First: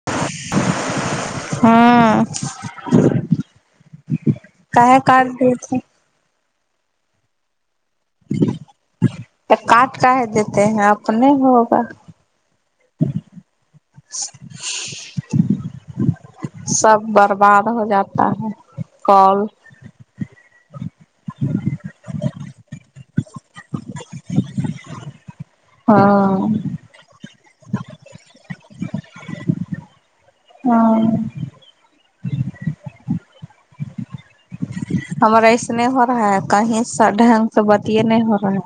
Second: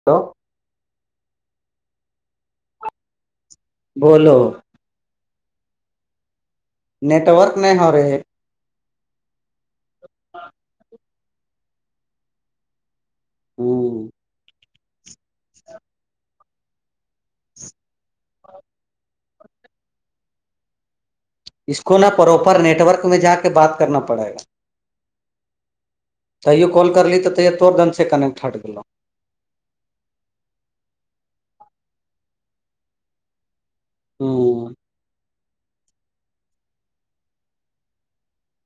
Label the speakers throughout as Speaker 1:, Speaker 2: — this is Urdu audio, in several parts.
Speaker 1: ہلو
Speaker 2: ہاں [unintelligible]
Speaker 1: بولو
Speaker 2: کا کارڈ دی تھ
Speaker 1: نیٹورک نہیں ہو رہی ہے
Speaker 2: کاٹ کا ہی دیتے ہیں اپنے ہوگا ہ [inaudible]
Speaker 1: ہاں
Speaker 2: سب برباد ہو جاتا ہے کول
Speaker 1: اس کو نہا پراپر نیٹ ورک میں جا کے بات کرنا پڑے گا
Speaker 2: ہاں
Speaker 1: تیے کال کر لیلی تو تیہ ت طور دند سے کنےیکٹ ہٹ گ
Speaker 2: ہاں
Speaker 1: او
Speaker 2: ہمار ایس نہیں ہو رہا ہے کہیں سا ڈھنگ سے بتے نہیں ہو رہا ہے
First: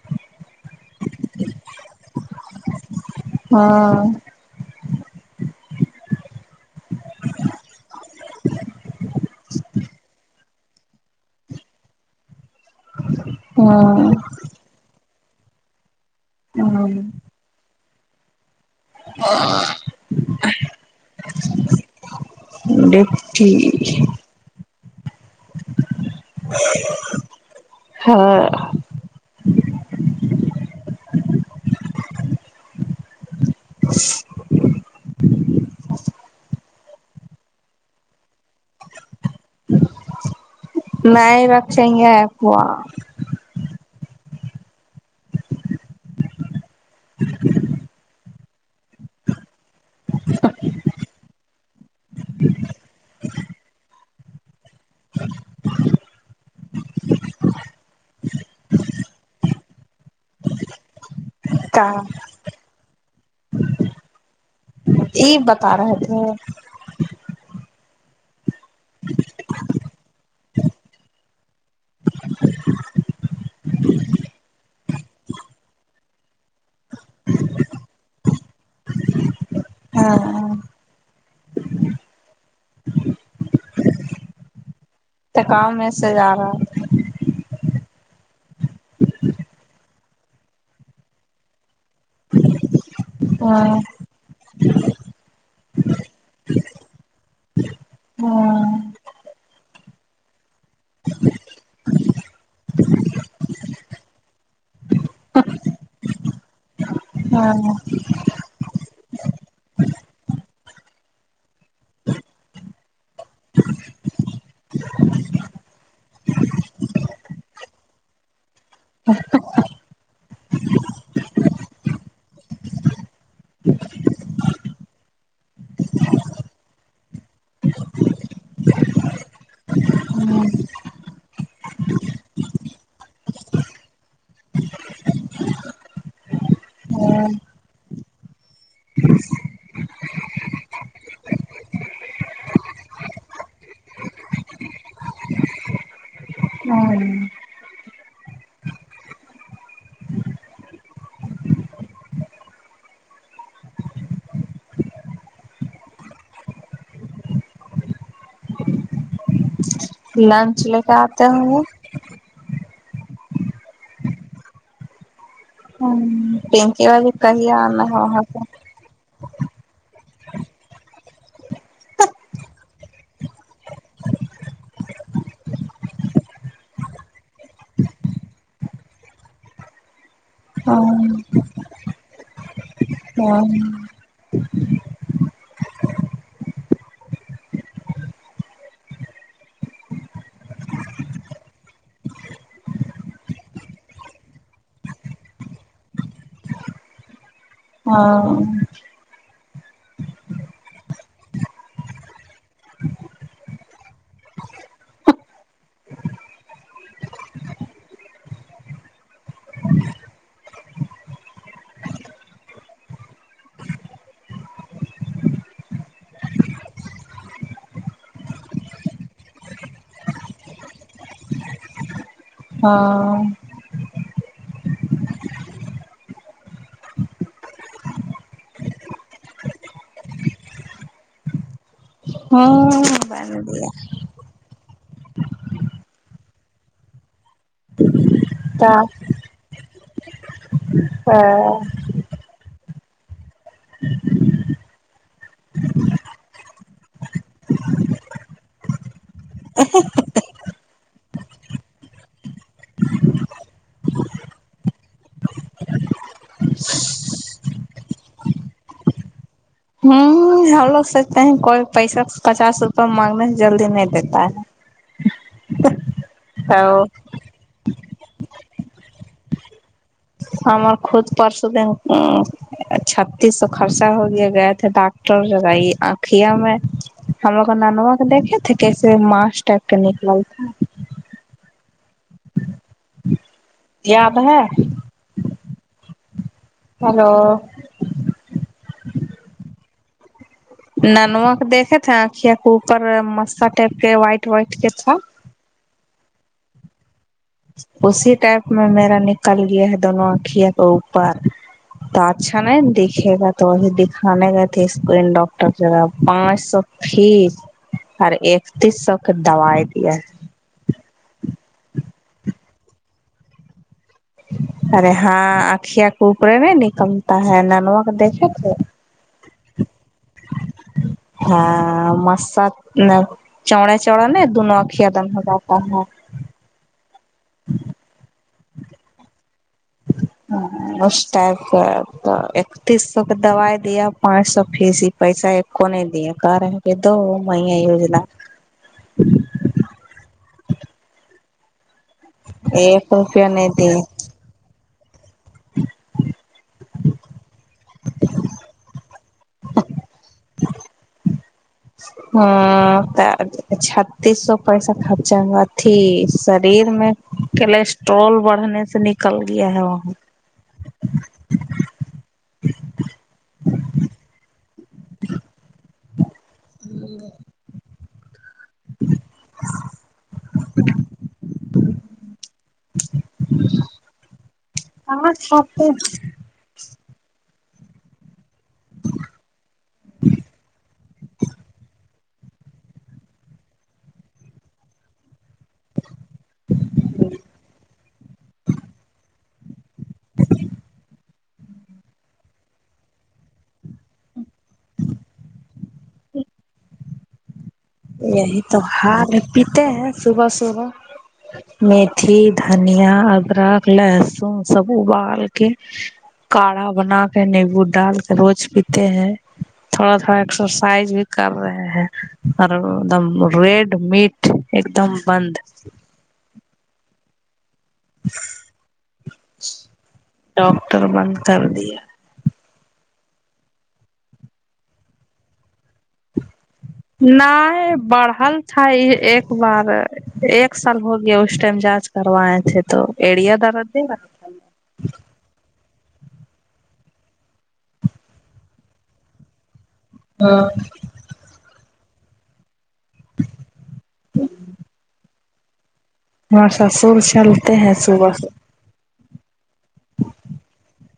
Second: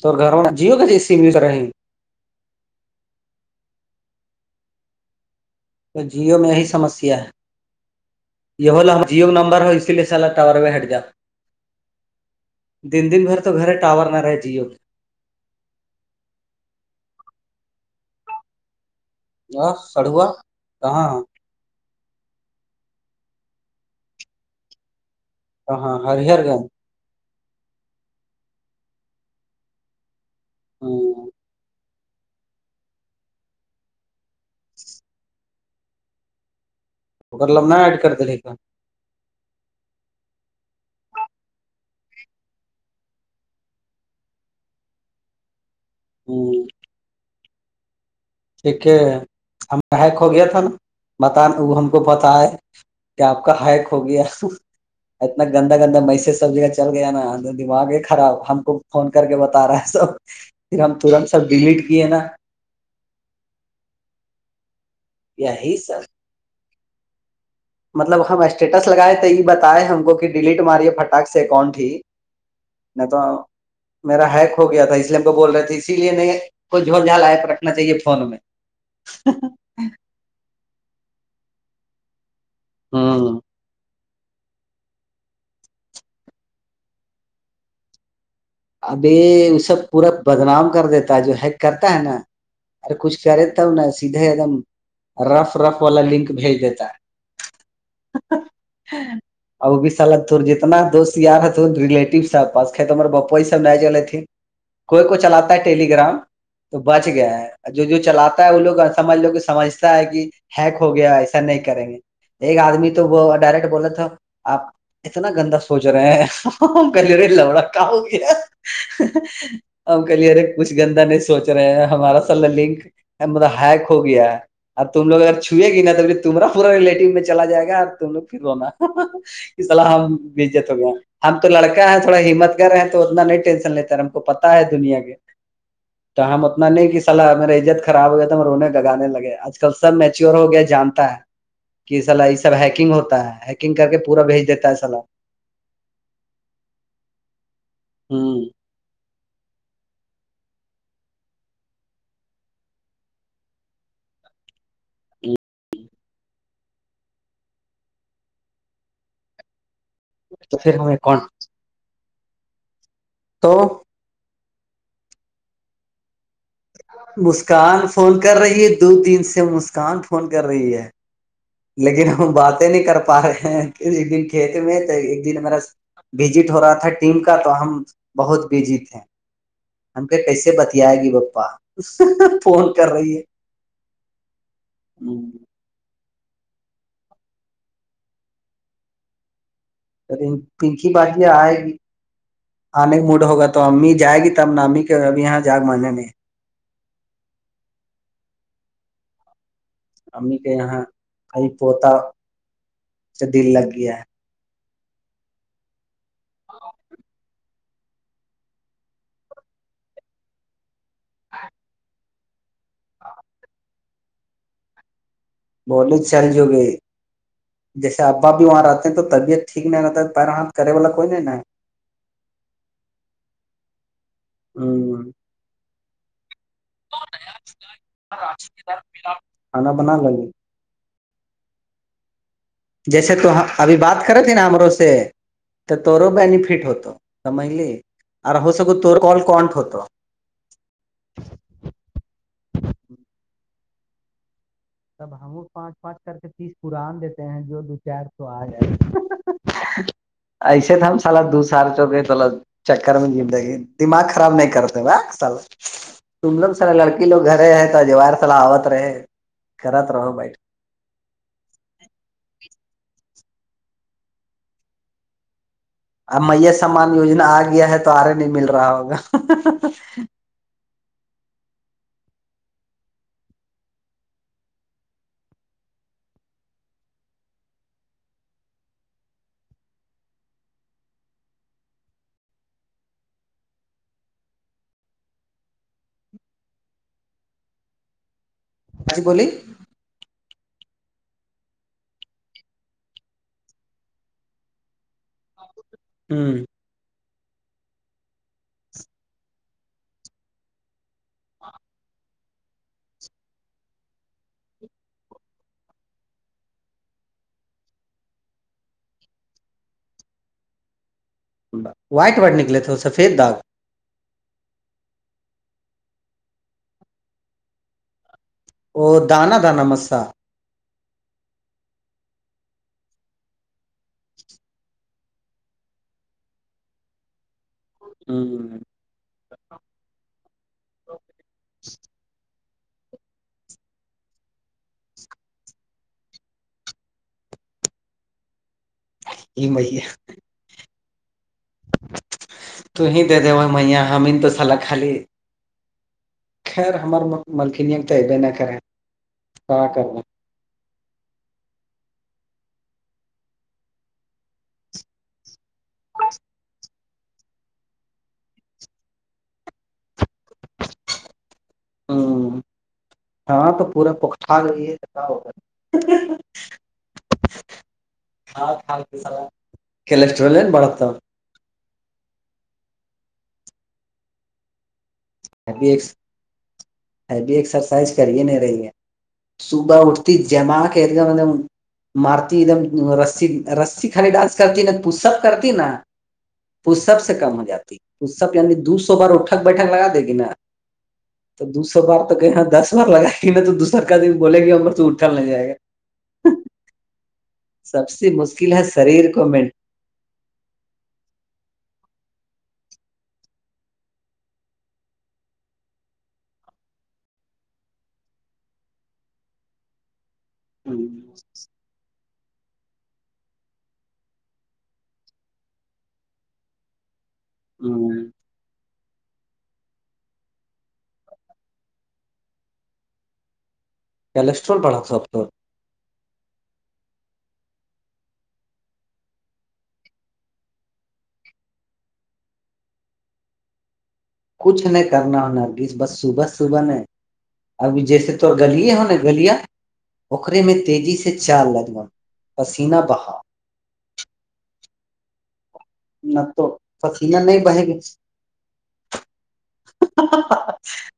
Speaker 1: تو گھر جیو کا جی سم یوز رہے
Speaker 2: ہاں
Speaker 1: جیو میں یہی سمسیا ہے یہ جیو نمبر ہو اسی لیے س ال اٹاور میں ہٹ جاؤ دن دن بھر تو گھر ٹاور
Speaker 2: ہاں
Speaker 1: نہ رہا ہے جیو
Speaker 2: ہاں
Speaker 1: آ سڑوا کہاں ہاں
Speaker 2: ایکس چیج
Speaker 1: تو ہاں ہر
Speaker 2: ہاں [unintelligible]
Speaker 1: ہ مگر لمہا ایڑ کر کے دیکھنا
Speaker 2: نہیں رکھے آکوا
Speaker 1: ہوں ٹھیک ہم ہائ کھو گیا تھا نا بت وہ ہم کو پت ہے کیا آپ کا ہائیک ہو گیا اتنا گندا گندا میںی سے سب جگہ چل گیا نا دماغ ہی خراب ہم کو فون کر کے بتا رہا ہے سب پھر ہم توڑا سا ڈیلیٹ
Speaker 2: کا
Speaker 1: کیے نا
Speaker 2: یہ
Speaker 1: یہی
Speaker 2: بتا رہے
Speaker 1: سب
Speaker 2: تھے
Speaker 1: مطلب ہم اسٹیٹس لگائے تھے یہ بتاپئے ہم کو کہ ڈیلیٹ ہماری پٹاک سے کونٹ تھی نہیں تو میرا ہیک ہو گیا تھا اس لیے ہم وہ بول رہے تھے اسی لیے نہیں کوئی جھول جھال ایپ رکھنا چاہیے فون میں ہ [unintelligible]
Speaker 2: ہاں
Speaker 1: ہاں ہاں
Speaker 2: تو کام میں سے جا رہا
Speaker 1: ابی یہ اسب پورا بدنام کر دیتا جو ہے کرتا ہے نا ارے کچھ کرے تو
Speaker 2: ہاں
Speaker 1: نا سیدھے ایک دم رف رف والا لنک بھیج دیتا ہے
Speaker 2: ہاں
Speaker 1: ا وہ بھی سال جتنا دوست یار ہے ریلیٹیو پاس مارے باپ ویسے نہ نہیں چلےتی کوئی کوئی چلاتا ہے ٹیلی گگرام تو بچ گیا ہے جو چلاتا ہے وہ لوگ سماج لوگ سمجھتا ہے کہ ہیک ہو گیا ایسا نہیں کریں گے ایک آدمی تو وہ ڈائریکٹ بولے تھا آپ اتنا گندا سوچ رہے ہیں کر لے رہے لوڑا کیاہو گیا ہے ہم کلیر ہے کچھ گندا نہیں سوچ رہے ہمارا سارا لنک مطلب ہیک ہو گیا اور تم لوگ اگر چوئے گی نا تو پھر تمہا پورا ریلیٹو میں چلا جائے گا اور تم لوگ پھر رونا اس سلح ہم بھیجے ت ہم تو لڑکا ہے تھوڑا ہمت گار ہے تو اتنا نہیں ٹینشن لیتا ہے ہم کو پتا ہے دنیا کے تو ہم اتنا نہیں کہ
Speaker 2: ہاں
Speaker 1: صلاح میرے عزت خراب ہو گیا تو ہم رونے گگانے لگے آج کل سب میچیور ہو گیا جانتا ہے کہ سلا یہ سب ہیکنگ ہوتا ہے ہیکنگ کر کے پورا بھیج دیتا ہے سلا
Speaker 2: ہوں
Speaker 1: ہوں تو
Speaker 2: لنچ
Speaker 1: پھر
Speaker 2: لے کے
Speaker 1: ہمیں کون
Speaker 2: آتے ہیں وہ
Speaker 1: تو
Speaker 2: ہاں اک
Speaker 1: مسکان فون کر رہی ہے دو تین سے مسکان فون کر رہی ہے لیکن ہم باتیں نہیں کر پا رہے ہیں ایک دن کھیت میں تو ایک دن میرا بزٹ ہو رہا تھا ٹیم کا تو ہم بہت بزی تھے ہم کے کیسے بتیائے
Speaker 2: ہاں
Speaker 1: گی پپا اس سے فون چل رہی ہے
Speaker 2: ہاں
Speaker 1: ہ پنکی بادی آئے گ آنے موڈ ہوگا تو امی جائے گی تب امی کے گھر ابھی یہاں جا ماننے میں
Speaker 2: ہاں
Speaker 1: امی کے یہاں کھئی پوتا سے دل لگ گیا ہے [inaudible] بہت چل جو گی جیسے ابا بھی وہاں رہتے ہیں تو طبعت ٹھیک نہیں رہتا پیر ہاتھے والا کوئی نہیں نا [inaudible]
Speaker 2: ہاں
Speaker 1: ہاں کھانا بن لگے
Speaker 2: ہاں
Speaker 1: جیسے تو ابھی بات کر ت ن ہمرو سے تو تور بیینفٹ ہوتا سمجلی ار ہو سکو تو کال کونٹ ہوتا
Speaker 2: ہاں
Speaker 1: تب ہمو پانچ پانچ کر کے تیس قران دیتے ہیں جو دو چار س ایسے تو ہم سال دو سال چو گ تو چکر میں زندگی دماغ خراب نہیں کرتے وا سل تمدم سر لڑکی لوگ گھرے ہیں تو جوور صلاح آوت رہے گھرات ر رہوا بھائی
Speaker 2: ہم لوگ سوچتے ہیں کوئی پیسہ پچاس روپئے مانگنے سے جلدی نہیں دیتا ہے
Speaker 1: ا میا
Speaker 2: تو
Speaker 1: سامان یوجنا آ گیا ہے تو آرے نہیں مل رہا ہوگا
Speaker 2: ہمار کھود پارش دین چھتیس سو خرچہ ہو گیا گئے تھے ڈاکٹر لگائی آکھیا میں ہم لوگ کا ننوا کو دیکھے تھے کیسے ماس ٹک کے نکل تھا یاد ہے ہیلو
Speaker 1: آجی بولی
Speaker 2: ننوا کے دیکے تھے آکھ کو اوپر مستا ٹپ کے وائٹ وائٹ کے تھا
Speaker 1: ہوں
Speaker 2: اسی ٹائپ میں میرا نکل گیا ہے دونوں آنکھوں کو اوپر تو اچھا نہیں دکھے گا تو وہی دکھانے گئے تھے اس ڈاکٹر جگا پانچ سو فیس اورر اکتیس سو کے دوائی دیا
Speaker 1: وائٹ وورڈ نکلے تھے وہ سفید داغ
Speaker 2: ارے ہاں اکھیا کو اوپرے میں نکلتا ہے ننوا کو دیکھے تھے
Speaker 1: او دان دان م سا
Speaker 2: ہاں مسا نہی چڑے چڑا ن دونوں آکھھی [unintelligible]
Speaker 1: ہاں [unintelligible]
Speaker 2: اس ٹائپ کا اکتیس سو کے دوائی دیا پانچ سو فیس پیسہ کونے دیا کار ہے کہ دو میں یوجنا
Speaker 1: یہ مئی ہے تو
Speaker 2: ایک
Speaker 1: ہی دے
Speaker 2: روپیہ
Speaker 1: دو
Speaker 2: نہیں دیے
Speaker 1: میا ہم ہی تو سلا خالی خیر ہمار ملکنیم تو ایبے نہ خ ہے کیا کرنا
Speaker 2: ہاں چھتیس سو پیسہٹھ خرچا ہوا تھی شریر میں کولیسٹرول بڑھنے سے نکل گیا ہے وہاں
Speaker 1: ہاں ہاں تو پورا پکھارئی ہےا ہوگا ہاں کولیسٹرول بڑھتا
Speaker 2: ہاں سپ
Speaker 1: ہیبی ایکسرسائز کر ہی نہیں رہی ہے صبح اٹھتی جمع کے مط مارتی ایک دم رسی رسی کھالی ڈانس کرتی ن پستک کرتی نا وہ سب سے کم ہو جاتی سب سے یعنی دو سو بار اٹھک بیٹھک لگا دے گی انا تو دوسو بار تو کہیں یہاں دس بار لگائے گی نا تو دوسرار کادمی بولے گی امر تو اٹھا نہیں جائے گا
Speaker 2: ای
Speaker 1: سب سے
Speaker 2: یہی
Speaker 1: مشکل
Speaker 2: تو
Speaker 1: ہے شریر
Speaker 2: ہھ
Speaker 1: کو مین
Speaker 2: پیتے ہیں صبح صبح متھی دھنیا ادرک لہسن سب ابال کے کاڑھا بنا کے نیمبو ڈال کے روز پیتے ہیں تھوڑا تھوڑا ایکسر فائی بھی کر رہے ہیں اور ایک دم ریڈ میٹ ایک دم بند
Speaker 1: ہوں
Speaker 2: ڈاکٹر بند کر دیا
Speaker 1: کسٹرول بڑا تھا
Speaker 2: نہیں بڑا تھا ایک بار ایک سال ہو گیا اس ٹائم جانچ کر وا یے تھے تو ایڑیا درد کیا
Speaker 1: کچھ نہیں کرنا ہونا کس بس صبح صبح ن ابھی جیسے تو گلیے ہو نا گلیاں
Speaker 2: رہا
Speaker 1: اکھرے میں تیزی سے چار لدمن پسینہ بہا نہ تو
Speaker 2: ہمارے سسر
Speaker 1: پسیینہ نہیں
Speaker 2: چلتے
Speaker 1: بہہے گی
Speaker 2: ہیں صبح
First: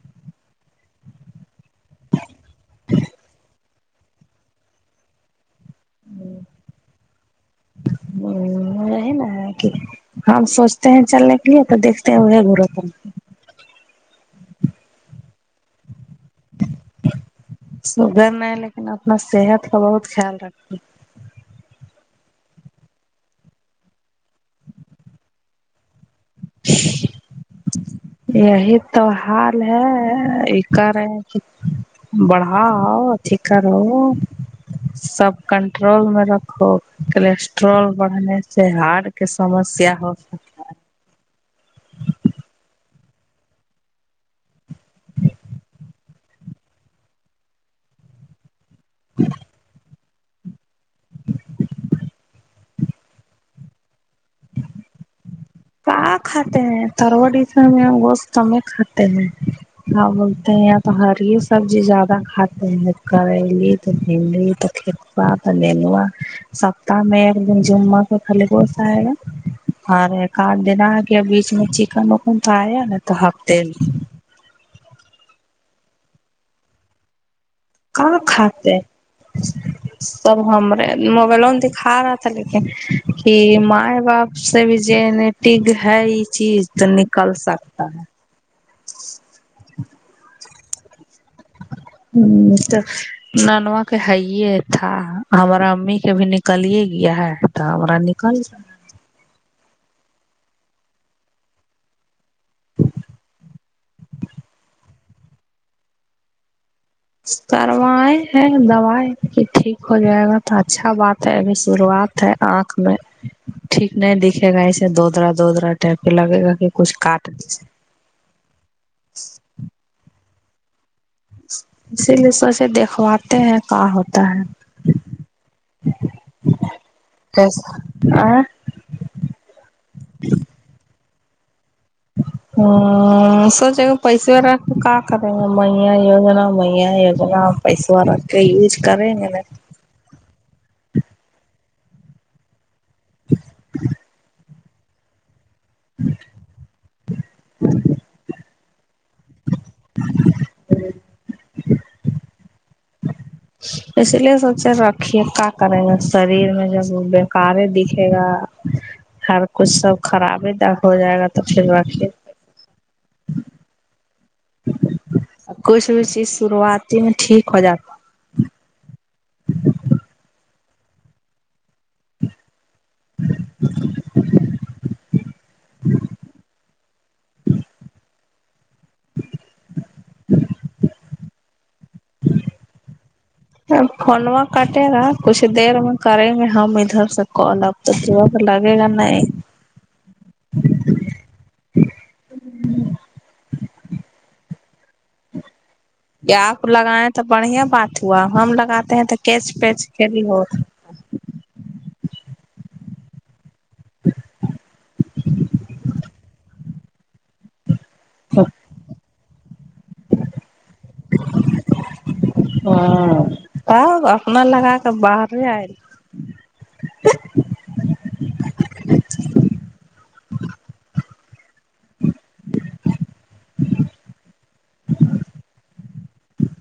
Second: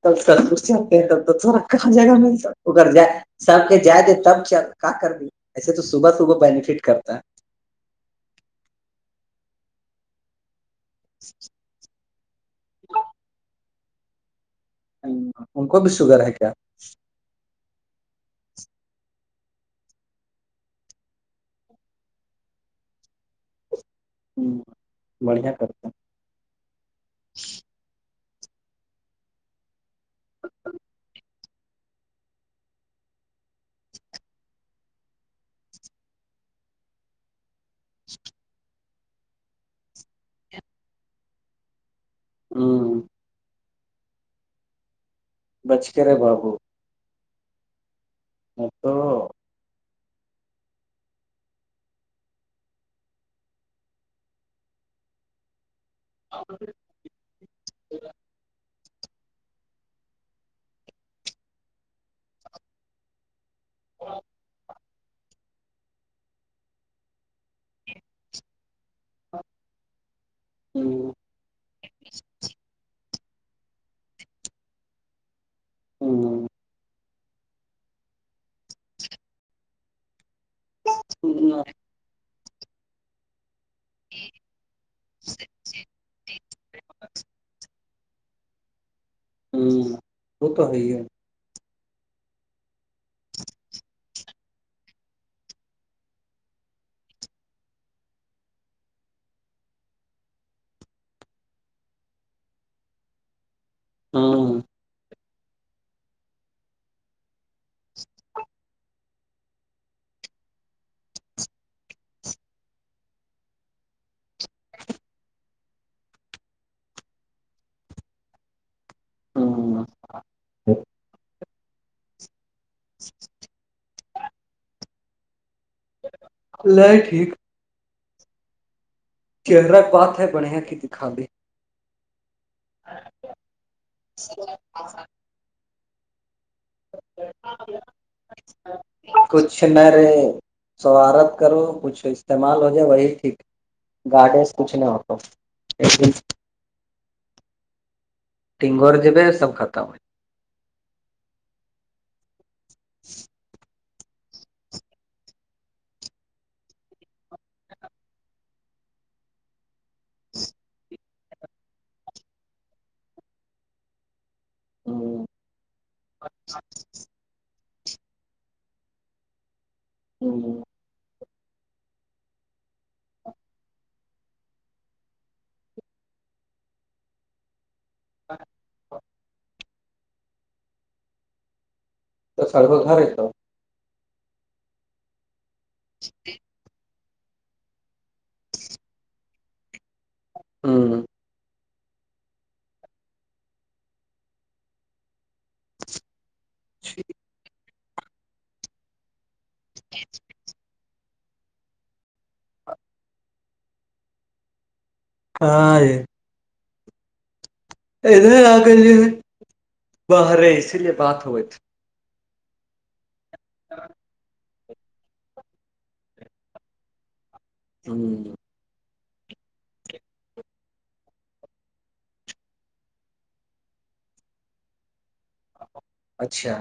Speaker 1: ک س خرشی آتے ہیں تو چورا [unintelligible] کہاں جگہ میں ا کر جائے سب جا دے تب چل کہ کر دی ایسے تو صبح صبح بینیفٹ کرتا
Speaker 2: ہ رہ نا ہے کہ ہم سوچتے ہیں چلنے کے لیے تو دیکتے ہیں ہوئے ہے گر وپ
Speaker 1: ان کو بھی شگر ہے کیا
Speaker 2: شوگر میں لیکن اپنا صحت کا بہت خیال رکھتی
Speaker 1: ہوں بڑھیا کرتا
Speaker 2: [unintelligible] یہی تو حال ہے یہ کر رہے ہیں کہ بڑھا آ فکر ہو سب کنٹرول میں رکھو کولیسٹرول بڑھنے سے ہارڈ کہ سمسیا ہو
Speaker 1: ہاں بچ کے ر ہے بابو متو
Speaker 2: [inaudible] [inaudible] کیا کھاتے ہیں تروڑی کا میں گوشت میں کھاتے نہیں ہاں بولتے ہیں یہ تو ہری سبزی زیادہ کھاتے ہیں کریلی تو پیلی کتا ب لگا سپتہ میں ایک دن جمعہ سے خلی گس آئے گا ہر کاٹ دینا ہے کہ بیچ میں چکن وکن تو آیا نا تو ہفتے میں
Speaker 1: ہاں
Speaker 2: کہاں کھاتات سب ہم رے موبائلوں میں دکھا رہا لیکن کہ مائ باپ سے بھی جٹگ ہے یہ چیز تو نکل سکتا ہے
Speaker 1: ہوں وہ تو ہو ہے
Speaker 2: ہوں تو ننوا کے ہےے تھا ہمارا امی کے بھی نکلیے گیا ہے تو ہمارا نکل
Speaker 1: ہاں
Speaker 2: سروائے ہے دو کی ٹھیک ہو جائے گا تو اچھا بات ہے ابھی شروعات آنکھ میں ٹھیک نہیں دیک گ دوودرا دوودرا ٹائپ پ لگے گا کہ کچھ کاٹ
Speaker 1: ہوں
Speaker 2: اسی لیے سوچے دیکھواتے ہیں کا ہوتا ہے [unintelligible]
Speaker 1: کولے ٹھیک
Speaker 2: اس آ
Speaker 1: چلرا پات ہے بڑیا کی دکھا دے
Speaker 2: ہوں سوچے گا پیسے ویرا کیا کریں گا میا وجنا میں یجنا پیسوں آا کے یز کریں گےنا
Speaker 1: نہ رے سوارت کرو کچھ استعمال ہو جائے وہی ٹھیک گاڈے سے کچھ نہیں ہوتا
Speaker 2: [inaudible]
Speaker 1: تٹینگ اور جبے سب ختم ہو
Speaker 2: جی
Speaker 1: [inaudible]
Speaker 2: اس لیے سوچے رکھی کاا کریں گے شریر میں جب بکار دکھے گا ہر کچھ سب خراب ہی د ہو جائے گا تو پھر با کچھ بھی چیز شروعات میں ٹھیک ہو جاتا
Speaker 1: [unintelligible] ا [inaudible] [inaudible]
Speaker 2: [inaudible]
Speaker 1: تو سرو ک رہے تھاا
Speaker 2: فنوا کٹے گا کچھ دیر میں کریں گے ہم ادھر سے ک ڈگ تو دا تو لگے گا نہیں
Speaker 1: ہاں
Speaker 2: یہ آپ لگائےیں تو بڑھیا بات ہوا ہم لگاتے ہیں تو کیچ پیچ کلی ہو
Speaker 1: ہائے [unintelligible] ادھر آ گئی باہرے اسی لیے بات ہو گئی تھی
Speaker 2: ہاں کیا ہوا من لگا کے باہر آئل
Speaker 1: ہوں [unintelligible] اچھا